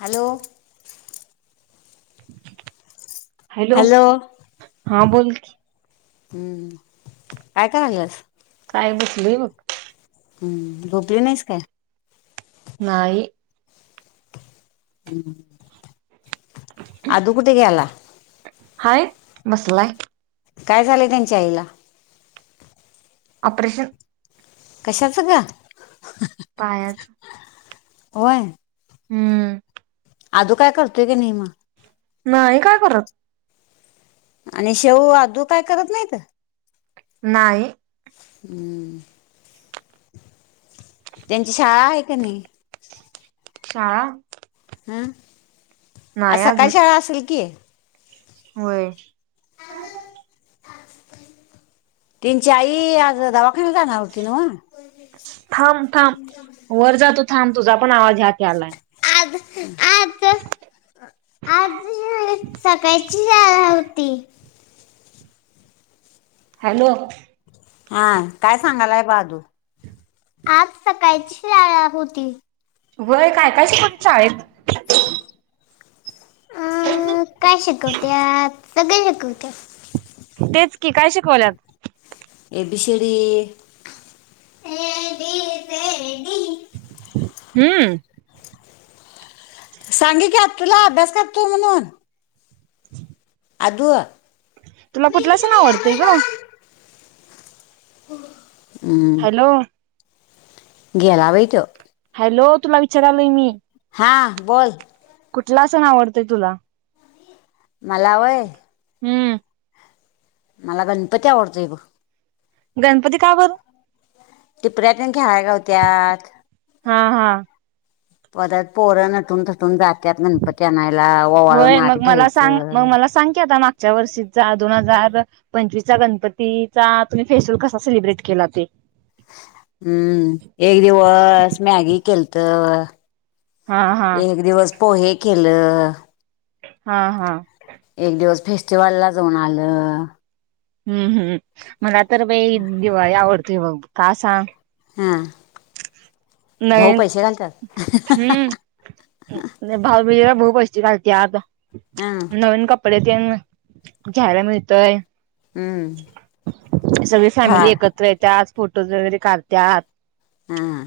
Hello. Hello. हा बोल की हम्म काय कराल्यास? काय बसलोय बघ हम्म झोपली नईस काय? नाही. हम् आधु कुठ गेला? हाय बसलाय काय झालंय त्यांच्या आईला? ऑपरेशन कशाच ग? पायाच वय? हम्म. आदु काय करतोय काय नई मग? नाही काय करत आणि शेऊ, आदू काय करत नईत? नाही. हम्म. त्यांची शाळा हाय काय नई? शाळा हम् आज नाही अजून सकाळची शाळा असेल की. होय तीनची आई आज दवा ती जाना हूती नव्ह थांब थांब वर जातो थांब तुझा पण आवाज ह्यात यालाय [inaudible] आज सकाळची शाळा होती. हॅलो हा काय सांगालाय बग आदू आज सकाळची शाळा होती. होय काय काय शिकवत्यात शाळेत अं काय शिकवत्यात सगळं शिकवत्यात तेच की काय शिकवाल्यात A B C D A B C D हम्म सांग इकी आत्तूला अभ्यास करतूय म्हणून [unintelligible] आदू तुला मी कुठला सण तिकडे आवडतंय आलोय ग ना. हॅलो [inaudible] गेला बई त्यो हॅलो तुला विचारालय मी हां बोल कुठला सण आवडतय तुला मलावय हम्म. मला गणपती आवडतोय बग गणपती का बर. टिपऱ्यातेन खेळाय गावत्यात. हां हां. परत पोरं नटून-थटून जात्यात गणपत आणाय. होय मग मला सांग. म मला सांग की आता माकच्या वर्षी च दोन हाजार पंचवीसचा गणपतीचा तुम्ही फेस्टिवल कसा सेलिब्रेट केला ते. हम्म एक दिवस मॅगी केलतं. हा हा एक दिवस पोहे केलं. हा हा एक दिवस फेस्टिवल ला जाऊन आलं. हम्म हम्म. मला तर बाई दिवाळी आवडते. बघ का सांग? हां भाऊ नवीन पैसे घालत्यात. नाई भाऊ बिजला भाऊ. पैसे घालत्यात. हा नवीन कपडे तेन घ्यायला मिळतंय. हम्म सगळी फॅमिली फराळ एकत्र येत्यातत. फोटोज वगैरे काढत्यात. हां हा.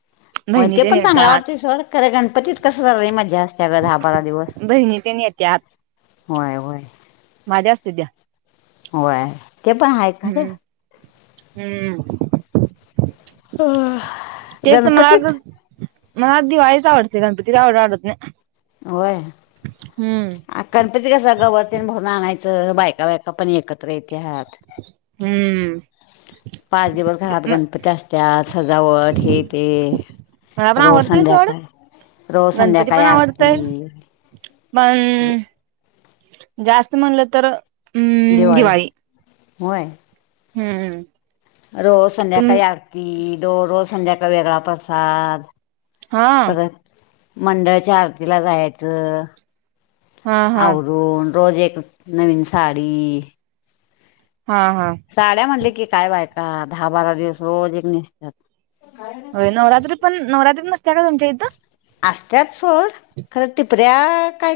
[unintelligible] व्हय ते पण चांगला येत्यात वाटतय सोड. खरं गणपतीत कसं लई मज्या असते दहा-बारा दिवस. न्हेत्यात. होय व्हय. हा जास्त असतात त्या. होय, ते पण हाय खरं. हम्म हम्म. [unintelligible] तेच मला गणपतीत अगं मला दिवाळीच आवडते गणपती काय येवडा आवडत नाई. होय, आ गणपती कसं गवत तेन भरून आणाय चं बायका बायका पण एकत्र येत्यात. हम्म पाच दिवस घरात गणपती असत्यात सजावट हे ते. मला पण रोज आवडतोय सोड संध्याकाळी रोज गणपती संध्याकाळी पण आरती. आवडतय पण जास्त म्हणलं तर हम्म दिवाळीत दिवाळी होय. हम्म रोज तुम संध्याकाळी आरती. दो रोज संध्याकाळी वेगळा प्रसाद. हा. मंडळच्या आरतीला जायाचं. हा हा आवरून रोज एक नवीन साडी. हा हा साड्या म्हनलं की काय बायका दहा बारा दिवस रोज एक नेसत्यात. व्हय नवरात्री पण नवरात्री नसत्या का तुमच्या इथं? असत्यात सोड, खरं टिपऱ्या काय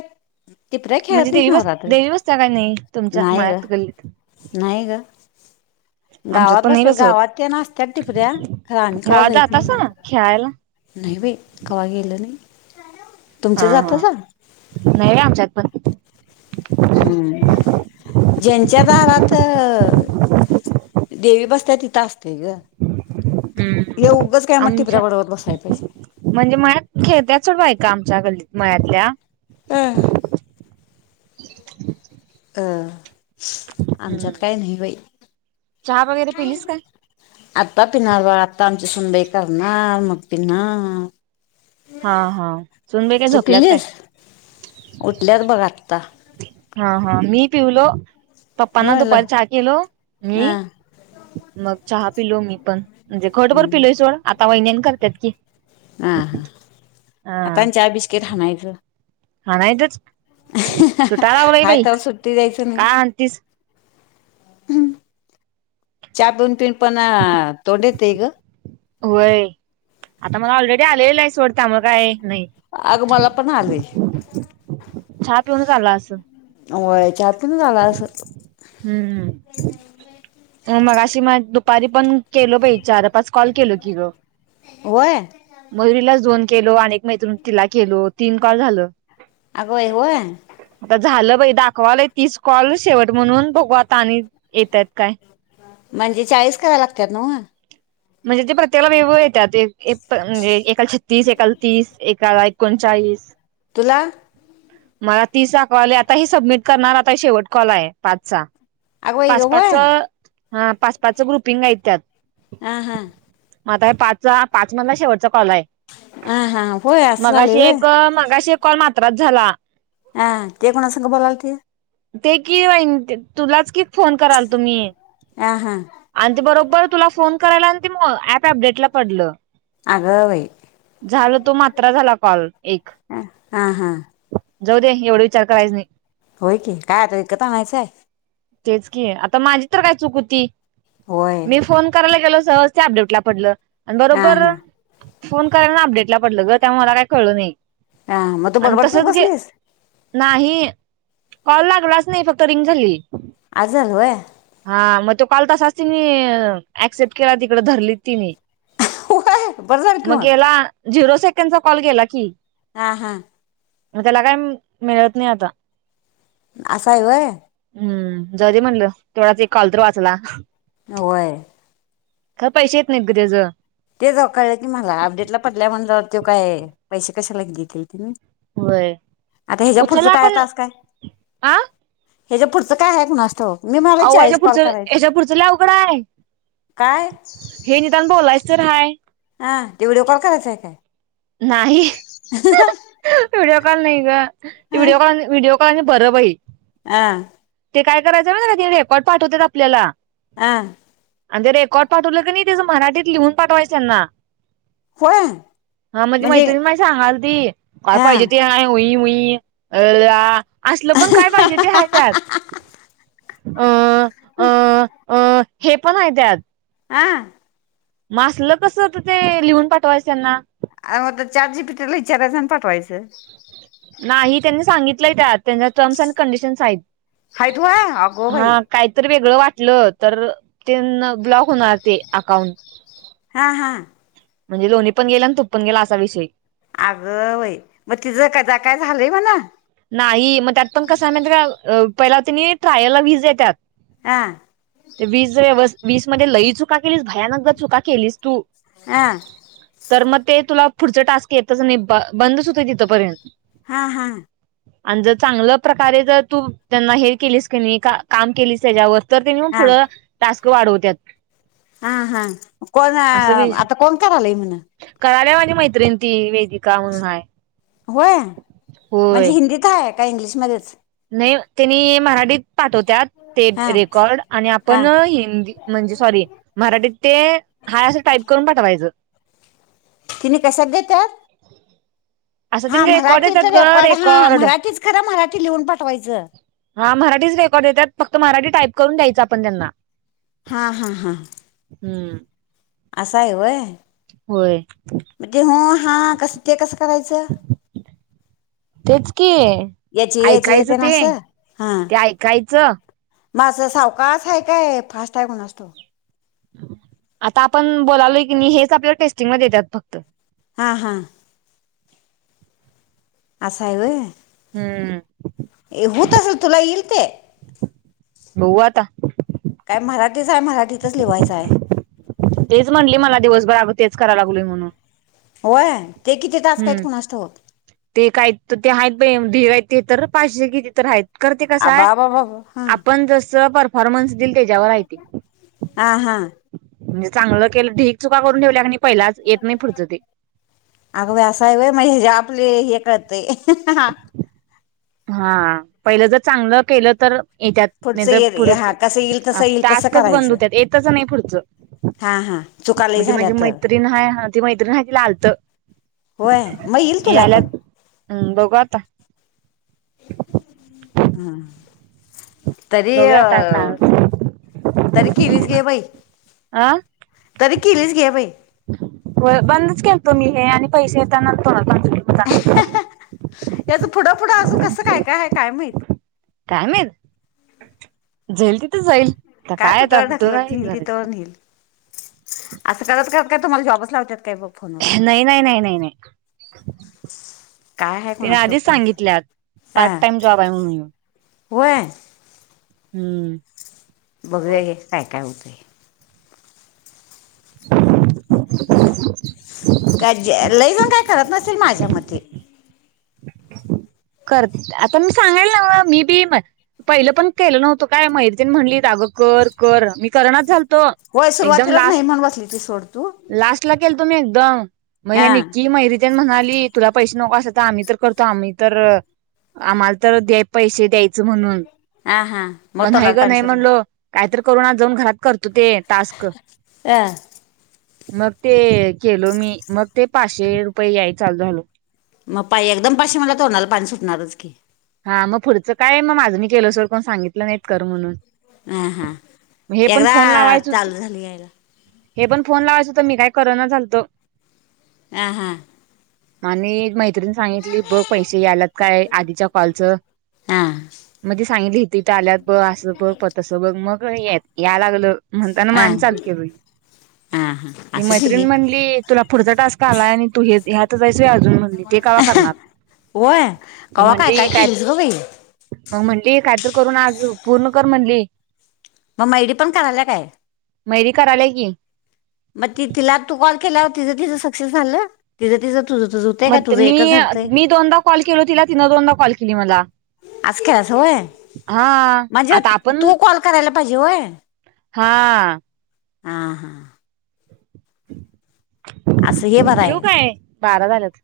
टिपऱ्या खेळत म्हणजे नाहीत देवी बस नवरात्रीत देवी बसत्या का नाई, तुमच्या नाही ग मळ्यात गल्लीत? नाही ग. आमच्यात गावात पण नाही बसत्यात बसवत गावात तेन आसत्यात टिपऱ्या, खरं आम्ही कवा गावात जाईत नाई. जातासा खेळायला नाही बाई, कवा गेलं नाई. हा हा, नाई बाई आमच्यात पण हम्म ज्यांच्या दारात अ, देवी बसत्यात तिथं असतंय गं. ए हम्म ऊगच काय म आमच्या टिपऱ्या बडवत बसाय पायजे. म्हणजे मळ्यात खेळत्यात सोडं बायका आमच्या गल्लीत. मळ्यातल्या. अ अ हम्म. आमच्यात काय नाही बाई. चहा वगैरे पिलीस काय? आता पिणार बाळा, आता आमची सूनबाई करणार मग पिणार. हा हा, सूनबाई काय तू झोपल्यात काय? पिलीस उठल्यात बघ आत्ता. हा हा, मी पिवलो पप्पांना झालं दुपारी चा केलो मी. हा मग चहा पिलो मी पण, म्हणजे घोटभर हम्म. पिलोय सोड आता वहिनी अन करत्यात की. हा हा, आता आणि चहा बिस्किट हानायचं. हा नाहीतच तुटा लागलोय हाय बाई, का हाणतीस. चा पिऊन पिऊन पण अ तोंड येतंय गं. होय, आता मला ऑलरेडी आलेलं आहे सोड त्यामुळं काय नाही अगं मला पण आलंय. चहा पिऊनच आलं असल. व्हय चहा पिऊनच आलं असल. हम्म हम्म मगाशी मग दुपारी पण केलो बाय चार पाच कॉल केलो की गं, होय मयुरीलाच दोन केलो आणि एक मैत्रिण होती तिला केलो, तीन कॉल झालं. अगं बाई गं. आता झालं बाई दाखवालय तीस कॉल शेवट म्हणून, बघू आता आणि येतात काय. म्हणजे चाळीस कराय लागत्यात नव्हं. म्हणजे ते प्रत्येकाला वेगवेगळ येतात. म्हणजे एका छत्तीस एकाला तीस. एका एकोणचाळीस. चाळीस. तुला. मला तिस दाखवाले आता हे सबमिट करणार. आता शेवट कॉल आहे पाचचा अगं बाई जी पाच बाग पाच होय. हा पाच-पाच च ग्रुपिंग आहेत त्यात. आ हा. म आता हे पाच पाच मणला शेवटचा. कॉल आहे हां हां होय असं झालंय मगाशी होय एक मगाशी कॉल मात्रच झाला. हां ते कोणासंग बोलाल ते ते कि [unintelligible] तुलाच कि फोन कराल तुम्ही हां हां आणि ते बरोबर तुला फोन करायला ते मग ऍप अपडेटला पडलं. अग बई. झाल तो मात्र झाला कॉल एक. हां हां जाऊ दे एवढा विचार करायच नाही. होय की काय आता इकंत आणयचा हे. तेच की आता माझी तर काय चुक होती. होय फोन करायला गेलो सहज त्या अपडेट ला पडलं आणि हां बरोबर हां फोन कराय ना, अपडेटला पडलं ग त्यामुळे मला काय कळू नई हा मग तू बडबडतच बसलीस? नाही कॉल लागलाच नाही. फक्त रिंग झाली. आज वय ह मग तो काल तासच तिने ऍक्सेप्ट केला तिकडे धरली तिनी व्हय बरं झारखिव झिरो सेकंडचा कॉल केला की हा हा. मग त्याला काय मिळत नाही आता. आशा आहे वय. हम्म जाऊ देे म्हणलं तेथवढाच, एक कॉल तर वाचला. होय. का पैसे येत नाही त्याज. ते जाऊ कळलं की मला अपडेटला पडल्या म्हणल्यावर तो काय पैसे कशाला [unintelligible] ग घतील तिम्ही. होय आता हिच्या पुढचं उचलला काय पण तास काय? आ ह्याच्या पुढचं काय आहे नास्त अहो याच्या पुढचे याच्या पुढ्च लय अवघड आहे काय हे निदान बोलायचं. जर आहे. हा व्हि [unintelligible] डिओ कॉल करायचा आहे काय? नाही, व्हिडिओ कॉल नाही ग हा व्हिडओ कॉल, व्हिडिओ कॉल, आणि बर बाई, हा ते काय? करायचं ह रेकॉर्ड पाठवतात आपल्याला. हा. आणि ते रेकॉर्ड पाठवलं कि, नाही त्याचं मराठीत लिहून पाठवायचं त्यांना होय. हा म्हणजे मैत्रिण मला सांगत होती त्यात काय हा पाहिजे [unintelligible] ते आहे असलं पण काय पाहिजे ते आहे त्यात अ अ अ हे पण आहे त्यात. आह. म असलं कसल त ते लिहून पाठवायचं त्यांना. अगं मग ते चार्ट जीपी टी ला विचारायचं, आणि पाठवायचं. नाही त्यांनी सांगितलंय, त्यात त्यांच्या टर्म्स आणि कंडिशन्स आहेत. आहेत व्हअगं बाई ज वाटलं तर ते न ब्लॉक होणार ते अकाउंट. हा हा म्हणजे लोणी पण गेले आणि तूप पण गेले असा विषय हे. आगं बई म तिज काय जाकाय झालंय मला नाही, मग त्यात पण त्यांनी कस [unintelligible] आहे. माहित आहे का? का पहिला त्यांनी ट्रायलला वीस देतात हा. ते वीस जर वीस मध्ये खूप चुका केलीस, भयानक जर चुका केलीस तू हा तर मग ते तुला पुढच टास्क येतच नाही. बंदच होतोय तिथंपर्यंत हा. हा आणि जर चांगलं प्रकारे जर तू त्यांना हे केलीस. काम केले त्याच्यावर तर तेनी पण मग पुढे टास्क वाढवत्यात. हा-हा कोण असं बी आता कोण करालय म्हण? ती मैत्रिण ती वेदिका म्हणून आहे. होय. म्हणजे हिंदीत आहे? काय इंग्लिशमध्ये च नाही त्यांनी मराठीत पाठवत्यात ते हां रेकॉर्ड. आणि हां आपण हिंदी म्हणजे सॉरी मराठीत ते हाय असं टाईप करून पाठवायचं तिन्ही कशात देतात. असं हा त्यांनी रेकॉर्ड मराठी येतात त ग रेकॉर्ड. हा मराठीच खर मराठी लिहून पाठवायचं हा मराठीच रेकॉर्ड देतात. फक्त मराठी टाईप करून द्यायचं आपण त्यांना हा. हा. हा हम्म असा आहे होय. होय म्हणजे हो हा कसं ते कसं करायचं? [unintelligible] तेच कि याचे याचे ऐकायचं येते ना ते असं ते ऐकायचं म असं सावकास हाय काय, फास्ट हाय कुणास ठाऊ? आता आपण बोलालोय की नाही हेच आपल्याला टेस्टिंगला देत्यात फक्त. हा हा असा आहे होय हम्म असेल तुला येईल ते बघू आता. तेच हाय मराठीतच लिव्हाचाय. तेच म्हणली मला दिवसभर अगं तेच करा लागलोय म्हणून. होय? ते किती तास काय कुणास ठाऊक. तर ते आहेत बाय ढीग हायत, ते तर पाचशे किती तर आहेत. खरं ते कसाय, आबा बाबा हां आपण जसं पर फॉर्मन्स दिल त्याच्यावर हाय ते, हां हां जे चांगलं केलं ठिक अगं बाय असं हाय व्हय? म हे जे आपले हे राहतंय [unintelligible] हा, पहिलं जर चांगलं केलं तर येत्यात, नाही पुढचं तर येईल पुढचं हा कसं येईल आ तसं येईल तसं टास्कच बंद करायचं होत्यात येतंच नाही पुढचं. हा हा चुका म लई ती झाल्या माझी तर मैत्रीण हाय हा ती मैत्रीण हाय तीला आलतं. होय? म येईल तुला पण. हम्म बघु आता. हम्म, तरी अ बघूया आता काय होतंय तरी किलीच घे बाई, अ तरी किलीच घे बाई. होय, बंदच केलतो मी हे आणि पैसे येताना तोंडाला पाणी सुटलं याचं पुढं पुुढं अजून कसं काय काय आहे काय माहित? काय माहित? जाईल तीत काय कुठवर ढकलत नेईल तिथवर नेईल. असं करत करत काय तुम्हाला जॉबच लावत्यात नाही नाही नाही नाही नाही. काय आहे तिने कोणास ठाऊक आधीच पुढचं सांगितल्यात पार्ट टाइम जॉब आहे म्हणून यो. व्हय? हम्म बघुया हे काय काय होतंय. का ज लय जन काय करत नसतील माझ्या मते. करत आता मी सांगायले नव्ह म मी बी म पहिलं पण केलं नव्हतं काय मैत्रीण म्हणली आगं कर कर, मी करनाच झाल त होय एकदम सुरुवातीलाच नाही लास्ट म्हणून बसली ती सोड तू लास्ट ला केलतो मी एकदम, मग हे हा निक्की, मयरी तेन म्हणाली तुला पैसे नको असले तर आम्ही तर करतो आम्ही तर आम्हाला तर दे पैसे द्याय च म्हणून, हा हा म मग नाही तोंडाला ग पाणी नाही म्हणलो सुटलं कायतर करुन आज जाऊन घरात करतो ते टास्क. अ मग ते केलो मी, मग ते पाचशे रुपये याय चालू झालो. मग पाय एकदम पाचशे म्हणल्यावर तोंडाला पाणी सुटणारच की. हा म, पुढचं काय म माझं मी केलं सोड, कोण सांगितलं नाहीत कर म्हणून हा हा. हे पण एकदा फोन लावायचं होत चालु झाली यायला हे पण फोन लावायचं तर, मी काय करना झालतो आ हा. आणि एक मैत्रिण सांगितली, बघ पैसे याल्यात काय आधीच्या कॉलचं? हा म ती सांगितली इथ इथ आल्यात बघ, आसं बघ, प तसं बघ मग ये या लागलं. म्हणताना म हा आणि चालू केलोय. हा हा ती असू दे घे मैत्रीण म्हणली, तुला पुढचा टास्क आलाय, नी तू हे ह्यातच आहेस व्हय अजून म्हणली ते कवा करणार [inaudible] व्हय, कवा काय काय केलीस गं बाई? मग म्हणली, काय तर करून आज पूर्ण कर म्हणली. म मैडी पण करायल्या काय? मैरी कराल्या की म ती तिला तु कॉल केला, तिचं तिचं सक्सेस झालं तिज तिज मग ते मी मी दोनदा कॉल केलो तिला, तिनं दोनदा कॉल केली मला. अस केल्यासा व्हय, हा म्हणजे आता आपण तू कॉल करायला पाहिजे होय. हा. हा हा. आसं हे बर ठेवू हाय. काय बारा झाल्यात